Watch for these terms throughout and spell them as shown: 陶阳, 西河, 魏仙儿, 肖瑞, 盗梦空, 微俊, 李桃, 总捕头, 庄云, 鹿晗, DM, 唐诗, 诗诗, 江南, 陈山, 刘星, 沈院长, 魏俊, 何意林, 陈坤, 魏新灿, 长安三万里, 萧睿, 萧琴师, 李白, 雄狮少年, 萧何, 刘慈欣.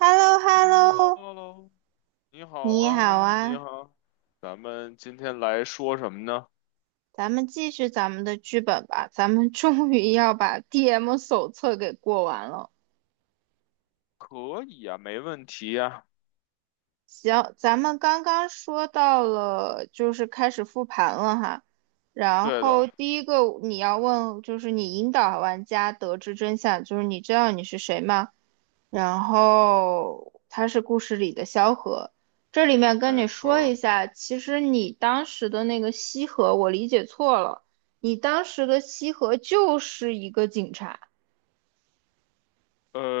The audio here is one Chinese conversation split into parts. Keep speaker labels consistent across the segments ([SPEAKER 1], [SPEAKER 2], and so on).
[SPEAKER 1] h e l l o h
[SPEAKER 2] h
[SPEAKER 1] e l l
[SPEAKER 2] 喽
[SPEAKER 1] o
[SPEAKER 2] l 喽，你好
[SPEAKER 1] 你好
[SPEAKER 2] 啊，你
[SPEAKER 1] 啊，
[SPEAKER 2] 好，咱们今天来说什么呢？
[SPEAKER 1] 咱们继续咱们的剧本吧。咱们终于要把 DM 手册给过完了。
[SPEAKER 2] 可以啊，没问题呀。
[SPEAKER 1] 行，咱们刚刚说到了，就是开始复盘了哈。然
[SPEAKER 2] 对
[SPEAKER 1] 后
[SPEAKER 2] 的，
[SPEAKER 1] 第一个你要问，就是你引导玩家得知真相，就是你知道你是谁吗？然后他是故事里的萧何。这里面跟你
[SPEAKER 2] 没错
[SPEAKER 1] 说
[SPEAKER 2] 儿。
[SPEAKER 1] 一下，其实你当时的那个西河，我理解错了。你当时的西河就是一个警察，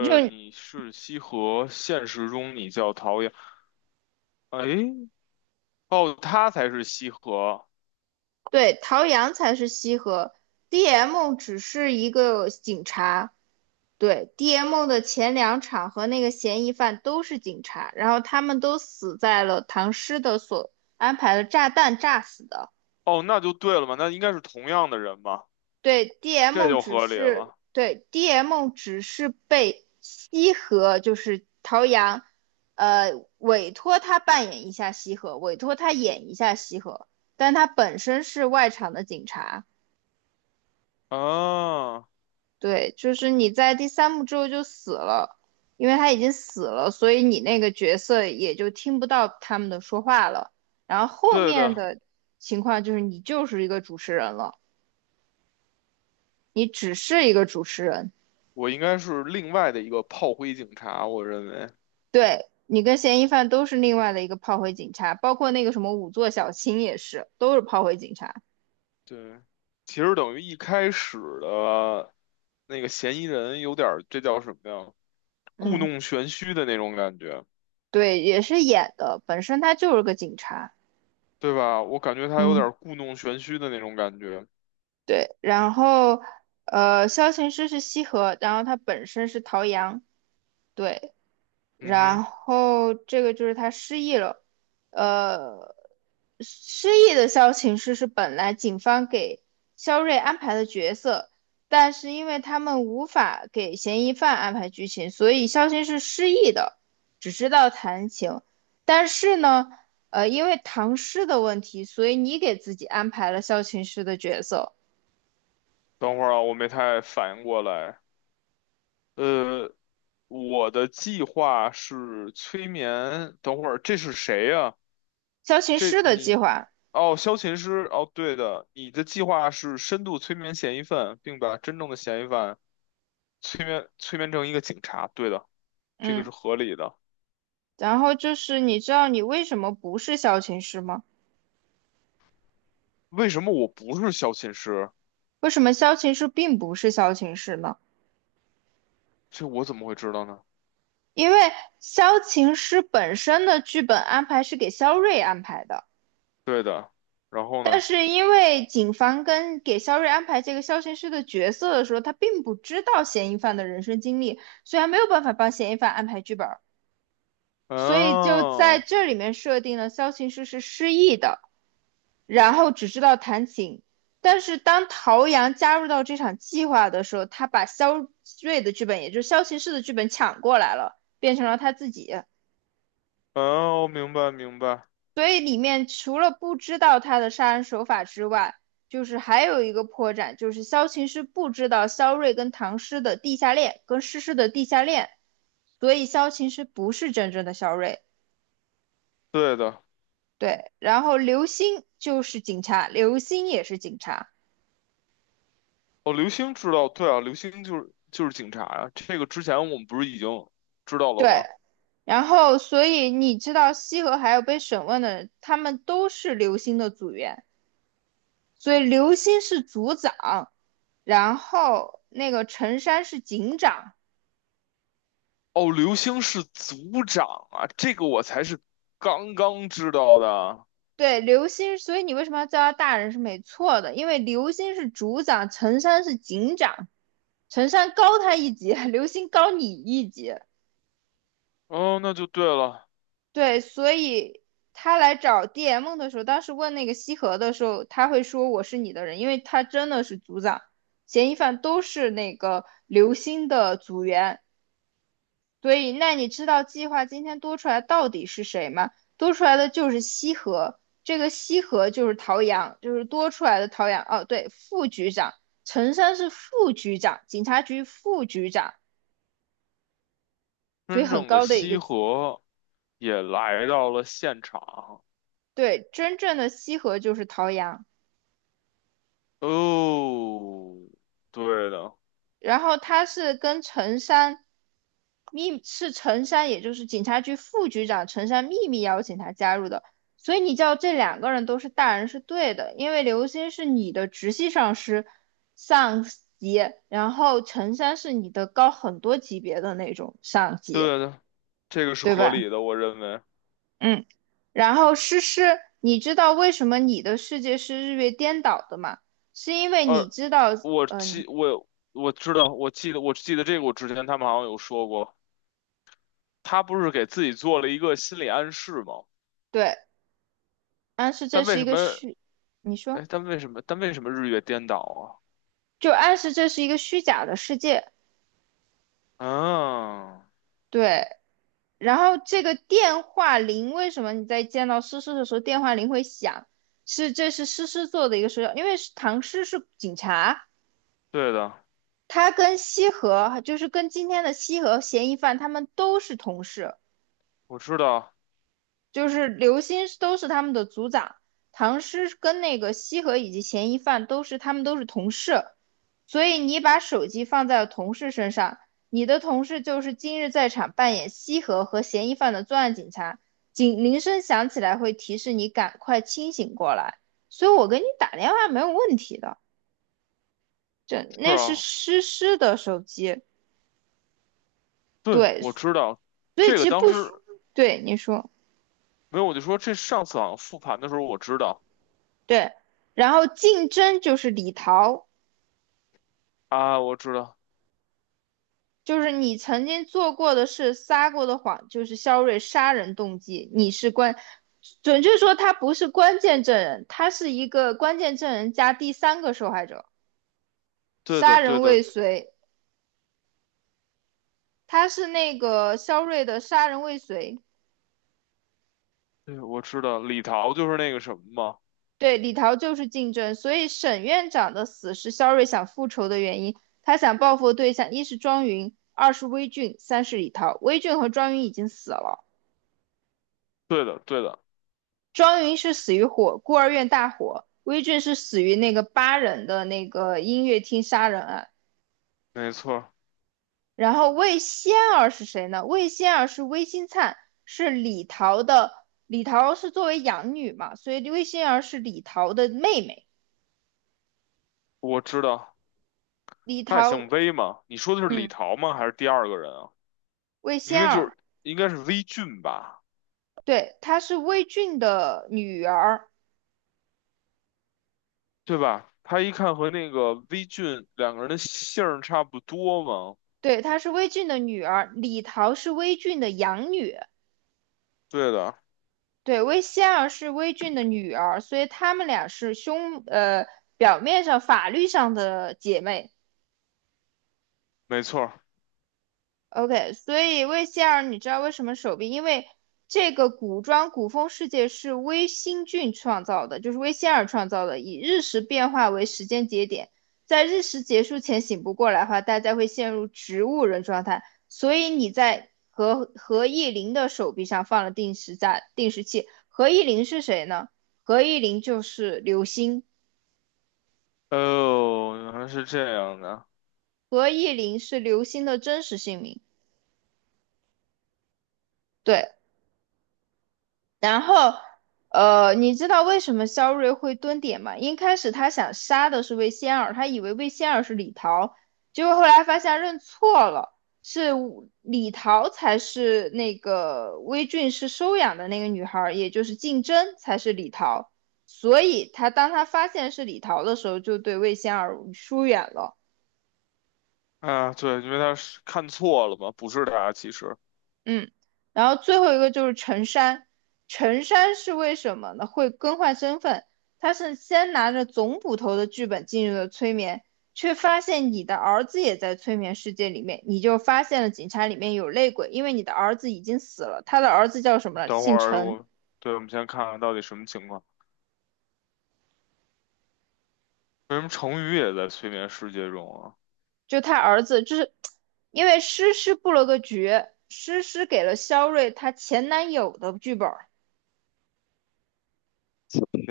[SPEAKER 1] 就
[SPEAKER 2] 你是西河，现实中你叫陶阳。哎，哦，他才是西河。
[SPEAKER 1] 对，陶阳才是西河，DM 只是一个警察。对，DM 的前两场和那个嫌疑犯都是警察，然后他们都死在了唐诗的所安排的炸弹炸死的。
[SPEAKER 2] 哦，那就对了嘛，那应该是同样的人嘛，
[SPEAKER 1] 对
[SPEAKER 2] 这
[SPEAKER 1] ，DM
[SPEAKER 2] 就
[SPEAKER 1] 只
[SPEAKER 2] 合理
[SPEAKER 1] 是
[SPEAKER 2] 了。
[SPEAKER 1] 对 DM 只是被西河，就是陶阳，委托他扮演一下西河，委托他演一下西河，但他本身是外场的警察。
[SPEAKER 2] 啊，
[SPEAKER 1] 对，就是你在第三幕之后就死了，因为他已经死了，所以你那个角色也就听不到他们的说话了。然后后
[SPEAKER 2] 对
[SPEAKER 1] 面
[SPEAKER 2] 的，
[SPEAKER 1] 的情况就是你就是一个主持人了，你只是一个主持人。
[SPEAKER 2] 我应该是另外的一个炮灰警察，我认为。
[SPEAKER 1] 对，你跟嫌疑犯都是另外的一个炮灰警察，包括那个什么五座小青也是，都是炮灰警察。
[SPEAKER 2] 对，其实等于一开始的那个嫌疑人有点儿这叫什么呀？故
[SPEAKER 1] 嗯，
[SPEAKER 2] 弄玄虚的那种感觉，
[SPEAKER 1] 对，也是演的，本身他就是个警察。
[SPEAKER 2] 对吧？我感觉他有点
[SPEAKER 1] 嗯，
[SPEAKER 2] 儿故弄玄虚的那种感觉。
[SPEAKER 1] 对，然后萧琴师是西河，然后他本身是陶阳。对，
[SPEAKER 2] 嗯
[SPEAKER 1] 然
[SPEAKER 2] 哼，
[SPEAKER 1] 后这个就是他失忆了，呃，失忆的萧琴师是本来警方给肖瑞安排的角色，但是因为他们无法给嫌疑犯安排剧情，所以萧琴是失忆的，只知道弹琴。但是呢，因为唐诗的问题，所以你给自己安排了萧琴师的角色，
[SPEAKER 2] 等会儿啊，我没太反应过来。呃，我的计划是催眠。等会儿这是谁呀、
[SPEAKER 1] 萧琴
[SPEAKER 2] 这
[SPEAKER 1] 师的计
[SPEAKER 2] 你，
[SPEAKER 1] 划，
[SPEAKER 2] 哦，萧琴师。哦，对的，你的计划是深度催眠嫌疑犯，并把真正的嫌疑犯。催眠成一个警察，对的，这个
[SPEAKER 1] 嗯，
[SPEAKER 2] 是合理的。
[SPEAKER 1] 然后就是你知道你为什么不是萧琴师吗？
[SPEAKER 2] 为什么我不是小寝室？
[SPEAKER 1] 为什么萧琴师并不是萧琴师呢？
[SPEAKER 2] 这我怎么会知道呢？
[SPEAKER 1] 因为萧琴师本身的剧本安排是给萧睿安排的，
[SPEAKER 2] 对的，然后
[SPEAKER 1] 但
[SPEAKER 2] 呢？
[SPEAKER 1] 是因为警方跟给萧睿安排这个萧琴师的角色的时候，他并不知道嫌疑犯的人生经历，所以他没有办法帮嫌疑犯安排剧本，所以就在
[SPEAKER 2] 哦
[SPEAKER 1] 这里面设定了萧琴师是失忆的，然后只知道弹琴。但是当陶阳加入到这场计划的时候，他把肖瑞的剧本，也就是萧骑士的剧本抢过来了，变成了他自己。
[SPEAKER 2] 哦，明白明白，
[SPEAKER 1] 所以里面除了不知道他的杀人手法之外，就是还有一个破绽，就是萧琴师不知道萧睿跟唐诗的地下恋，跟诗诗的地下恋，所以萧琴师不是真正的萧睿。
[SPEAKER 2] 对的。
[SPEAKER 1] 对，然后刘星就是警察，刘星也是警察。
[SPEAKER 2] 哦，刘星知道，对啊，刘星就是警察啊。这个之前我们不是已经知道了
[SPEAKER 1] 对，
[SPEAKER 2] 吗？
[SPEAKER 1] 然后，所以你知道西河还有被审问的人，他们都是刘星的组员，所以刘星是组长，然后那个陈山是警长。
[SPEAKER 2] 哦，刘星是组长啊，这个我才是刚刚知道的。
[SPEAKER 1] 对，刘星，所以你为什么要叫他大人是没错的，因为刘星是组长，陈山是警长，陈山高他一级，刘星高你一级，
[SPEAKER 2] 哦，那就对了，
[SPEAKER 1] 对，所以他来找 DM 的时候，当时问那个西河的时候，他会说我是你的人，因为他真的是组长，嫌疑犯都是那个刘星的组员，所以那你知道计划今天多出来到底是谁吗？多出来的就是西河，这个西河就是陶阳，就是多出来的陶阳。哦，对，副局长，陈山是副局长，警察局副局长，所以
[SPEAKER 2] 真
[SPEAKER 1] 很
[SPEAKER 2] 正的
[SPEAKER 1] 高的一
[SPEAKER 2] 西
[SPEAKER 1] 个级，
[SPEAKER 2] 河也来到了现场。
[SPEAKER 1] 对，真正的西河就是陶阳。
[SPEAKER 2] 哦，对的，
[SPEAKER 1] 然后他是跟陈山是陈山，也就是警察局副局长陈山秘密邀请他加入的，所以你叫这两个人都是大人是对的，因为刘星是你的直系上级，然后陈山是你的高很多级别的那种上级，
[SPEAKER 2] 对的，这个是
[SPEAKER 1] 对
[SPEAKER 2] 合
[SPEAKER 1] 吧？
[SPEAKER 2] 理的，我认为。
[SPEAKER 1] 嗯，然后诗诗，你知道为什么你的世界是日月颠倒的吗？是因为你
[SPEAKER 2] 而
[SPEAKER 1] 知道，
[SPEAKER 2] 我
[SPEAKER 1] 嗯、
[SPEAKER 2] 记我我知道，我记得这个，我之前他们好像有说过，他不是给自己做了一个心理暗示吗？
[SPEAKER 1] 对，但是这
[SPEAKER 2] 但为
[SPEAKER 1] 是一
[SPEAKER 2] 什
[SPEAKER 1] 个
[SPEAKER 2] 么？
[SPEAKER 1] 虚，你
[SPEAKER 2] 哎，
[SPEAKER 1] 说。
[SPEAKER 2] 但为什么？但为什么日月颠倒
[SPEAKER 1] 就暗示这是一个虚假的世界。
[SPEAKER 2] 啊？啊，
[SPEAKER 1] 对，然后这个电话铃为什么你在见到诗诗的时候电话铃会响？是这是诗诗做的一个手脚，因为是唐诗是警察，
[SPEAKER 2] 对的，
[SPEAKER 1] 他跟西河就是跟今天的西河嫌疑犯他们都是同事，
[SPEAKER 2] 我知道，
[SPEAKER 1] 就是刘歆都是他们的组长，唐诗跟那个西河以及嫌疑犯都是他们都是同事，所以你把手机放在了同事身上，你的同事就是今日在场扮演西河和嫌疑犯的作案警察，警铃声响起来会提示你赶快清醒过来，所以我给你打电话没有问题的，这
[SPEAKER 2] 是
[SPEAKER 1] 那是
[SPEAKER 2] 啊，
[SPEAKER 1] 诗诗的手机，
[SPEAKER 2] 对，
[SPEAKER 1] 对，
[SPEAKER 2] 我知道，
[SPEAKER 1] 所以
[SPEAKER 2] 这
[SPEAKER 1] 其
[SPEAKER 2] 个
[SPEAKER 1] 实
[SPEAKER 2] 当
[SPEAKER 1] 不需，
[SPEAKER 2] 时
[SPEAKER 1] 对你说
[SPEAKER 2] 没有，我就说这上次好像复盘的时候我知道
[SPEAKER 1] 对，然后竞争就是李桃。
[SPEAKER 2] 啊，我知道，
[SPEAKER 1] 就是你曾经做过的事、撒过的谎，就是肖瑞杀人动机。你是关，准确说他不是关键证人，他是一个关键证人加第三个受害者，
[SPEAKER 2] 对的，
[SPEAKER 1] 杀
[SPEAKER 2] 对
[SPEAKER 1] 人
[SPEAKER 2] 的，
[SPEAKER 1] 未遂。他是那个肖瑞的杀人未遂，
[SPEAKER 2] 对，我知道李桃就是那个什么吗？
[SPEAKER 1] 对李桃就是竞争，所以沈院长的死是肖瑞想复仇的原因。他想报复的对象一是庄云，二是微俊，三是李桃。微俊和庄云已经死了。
[SPEAKER 2] 对的，对的，
[SPEAKER 1] 庄云是死于火，孤儿院大火；威震是死于那个八人的那个音乐厅杀人案。
[SPEAKER 2] 没错
[SPEAKER 1] 然后魏仙儿是谁呢？魏仙儿是魏新灿，是李桃的。李桃是作为养女嘛，所以魏仙儿是李桃的妹妹。
[SPEAKER 2] 我知道。
[SPEAKER 1] 李
[SPEAKER 2] 他也
[SPEAKER 1] 桃，
[SPEAKER 2] 姓魏嘛？你说的是李
[SPEAKER 1] 嗯，
[SPEAKER 2] 桃吗？还是第二个人啊？
[SPEAKER 1] 魏
[SPEAKER 2] 明
[SPEAKER 1] 仙
[SPEAKER 2] 明就
[SPEAKER 1] 儿，
[SPEAKER 2] 是应该是微俊吧，
[SPEAKER 1] 对，她是魏俊的女儿，
[SPEAKER 2] 对吧？他一看和那个微俊两个人的姓儿差不多吗？
[SPEAKER 1] 对，她是魏俊的女儿。李桃是魏俊的养女，
[SPEAKER 2] 对的，
[SPEAKER 1] 对，薇仙尔是薇俊的女儿，所以她们俩是表面上法律上的姐妹，
[SPEAKER 2] 没错
[SPEAKER 1] OK，所以魏希尔，你知道为什么手臂？因为这个古装古风世界是微星俊创造的，就是魏仙儿创造的，以日食变化为时间节点，在日食结束前醒不过来的话，大家会陷入植物人状态。所以你在何意林的手臂上放了定时器。何意林是谁呢？何意林就是刘星，
[SPEAKER 2] 哦，原来是这样的。
[SPEAKER 1] 何意林是刘星的真实姓名。对，然后，你知道为什么肖瑞会蹲点吗？一开始他想杀的是魏仙儿，他以为魏仙儿是李桃，结果后来发现认错了，是李桃才是那个魏俊是收养的那个女孩儿，也就是竞争才是李桃。所以当他发现是李桃的时候，就对魏仙儿疏远了。
[SPEAKER 2] 啊，对，因为他是看错了吧？不是他。其实，
[SPEAKER 1] 嗯，然后最后一个就是陈山，陈山是为什么呢？会更换身份，他是先拿着总捕头的剧本进入了催眠，却发现你的儿子也在催眠世界里面，你就发现了警察里面有内鬼，因为你的儿子已经死了，他的儿子叫什么了？
[SPEAKER 2] 等会
[SPEAKER 1] 姓
[SPEAKER 2] 儿
[SPEAKER 1] 陈，
[SPEAKER 2] 我，对，我们先看看到底什么情况。为什么成语也在催眠世界中啊？
[SPEAKER 1] 就他儿子，就是因为诗诗布了个局，诗诗给了肖瑞她前男友的剧本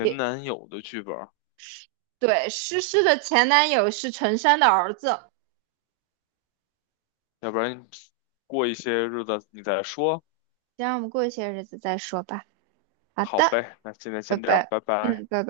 [SPEAKER 1] 也
[SPEAKER 2] 男友的剧本
[SPEAKER 1] 对，诗诗的前男友是陈山的儿子。
[SPEAKER 2] 要不然过一些日子你再说。
[SPEAKER 1] 先让我们过一些日子再说吧。好
[SPEAKER 2] 好
[SPEAKER 1] 的，
[SPEAKER 2] 呗，那今天
[SPEAKER 1] 拜
[SPEAKER 2] 先这样，
[SPEAKER 1] 拜。
[SPEAKER 2] 拜
[SPEAKER 1] 嗯，
[SPEAKER 2] 拜。
[SPEAKER 1] 拜拜。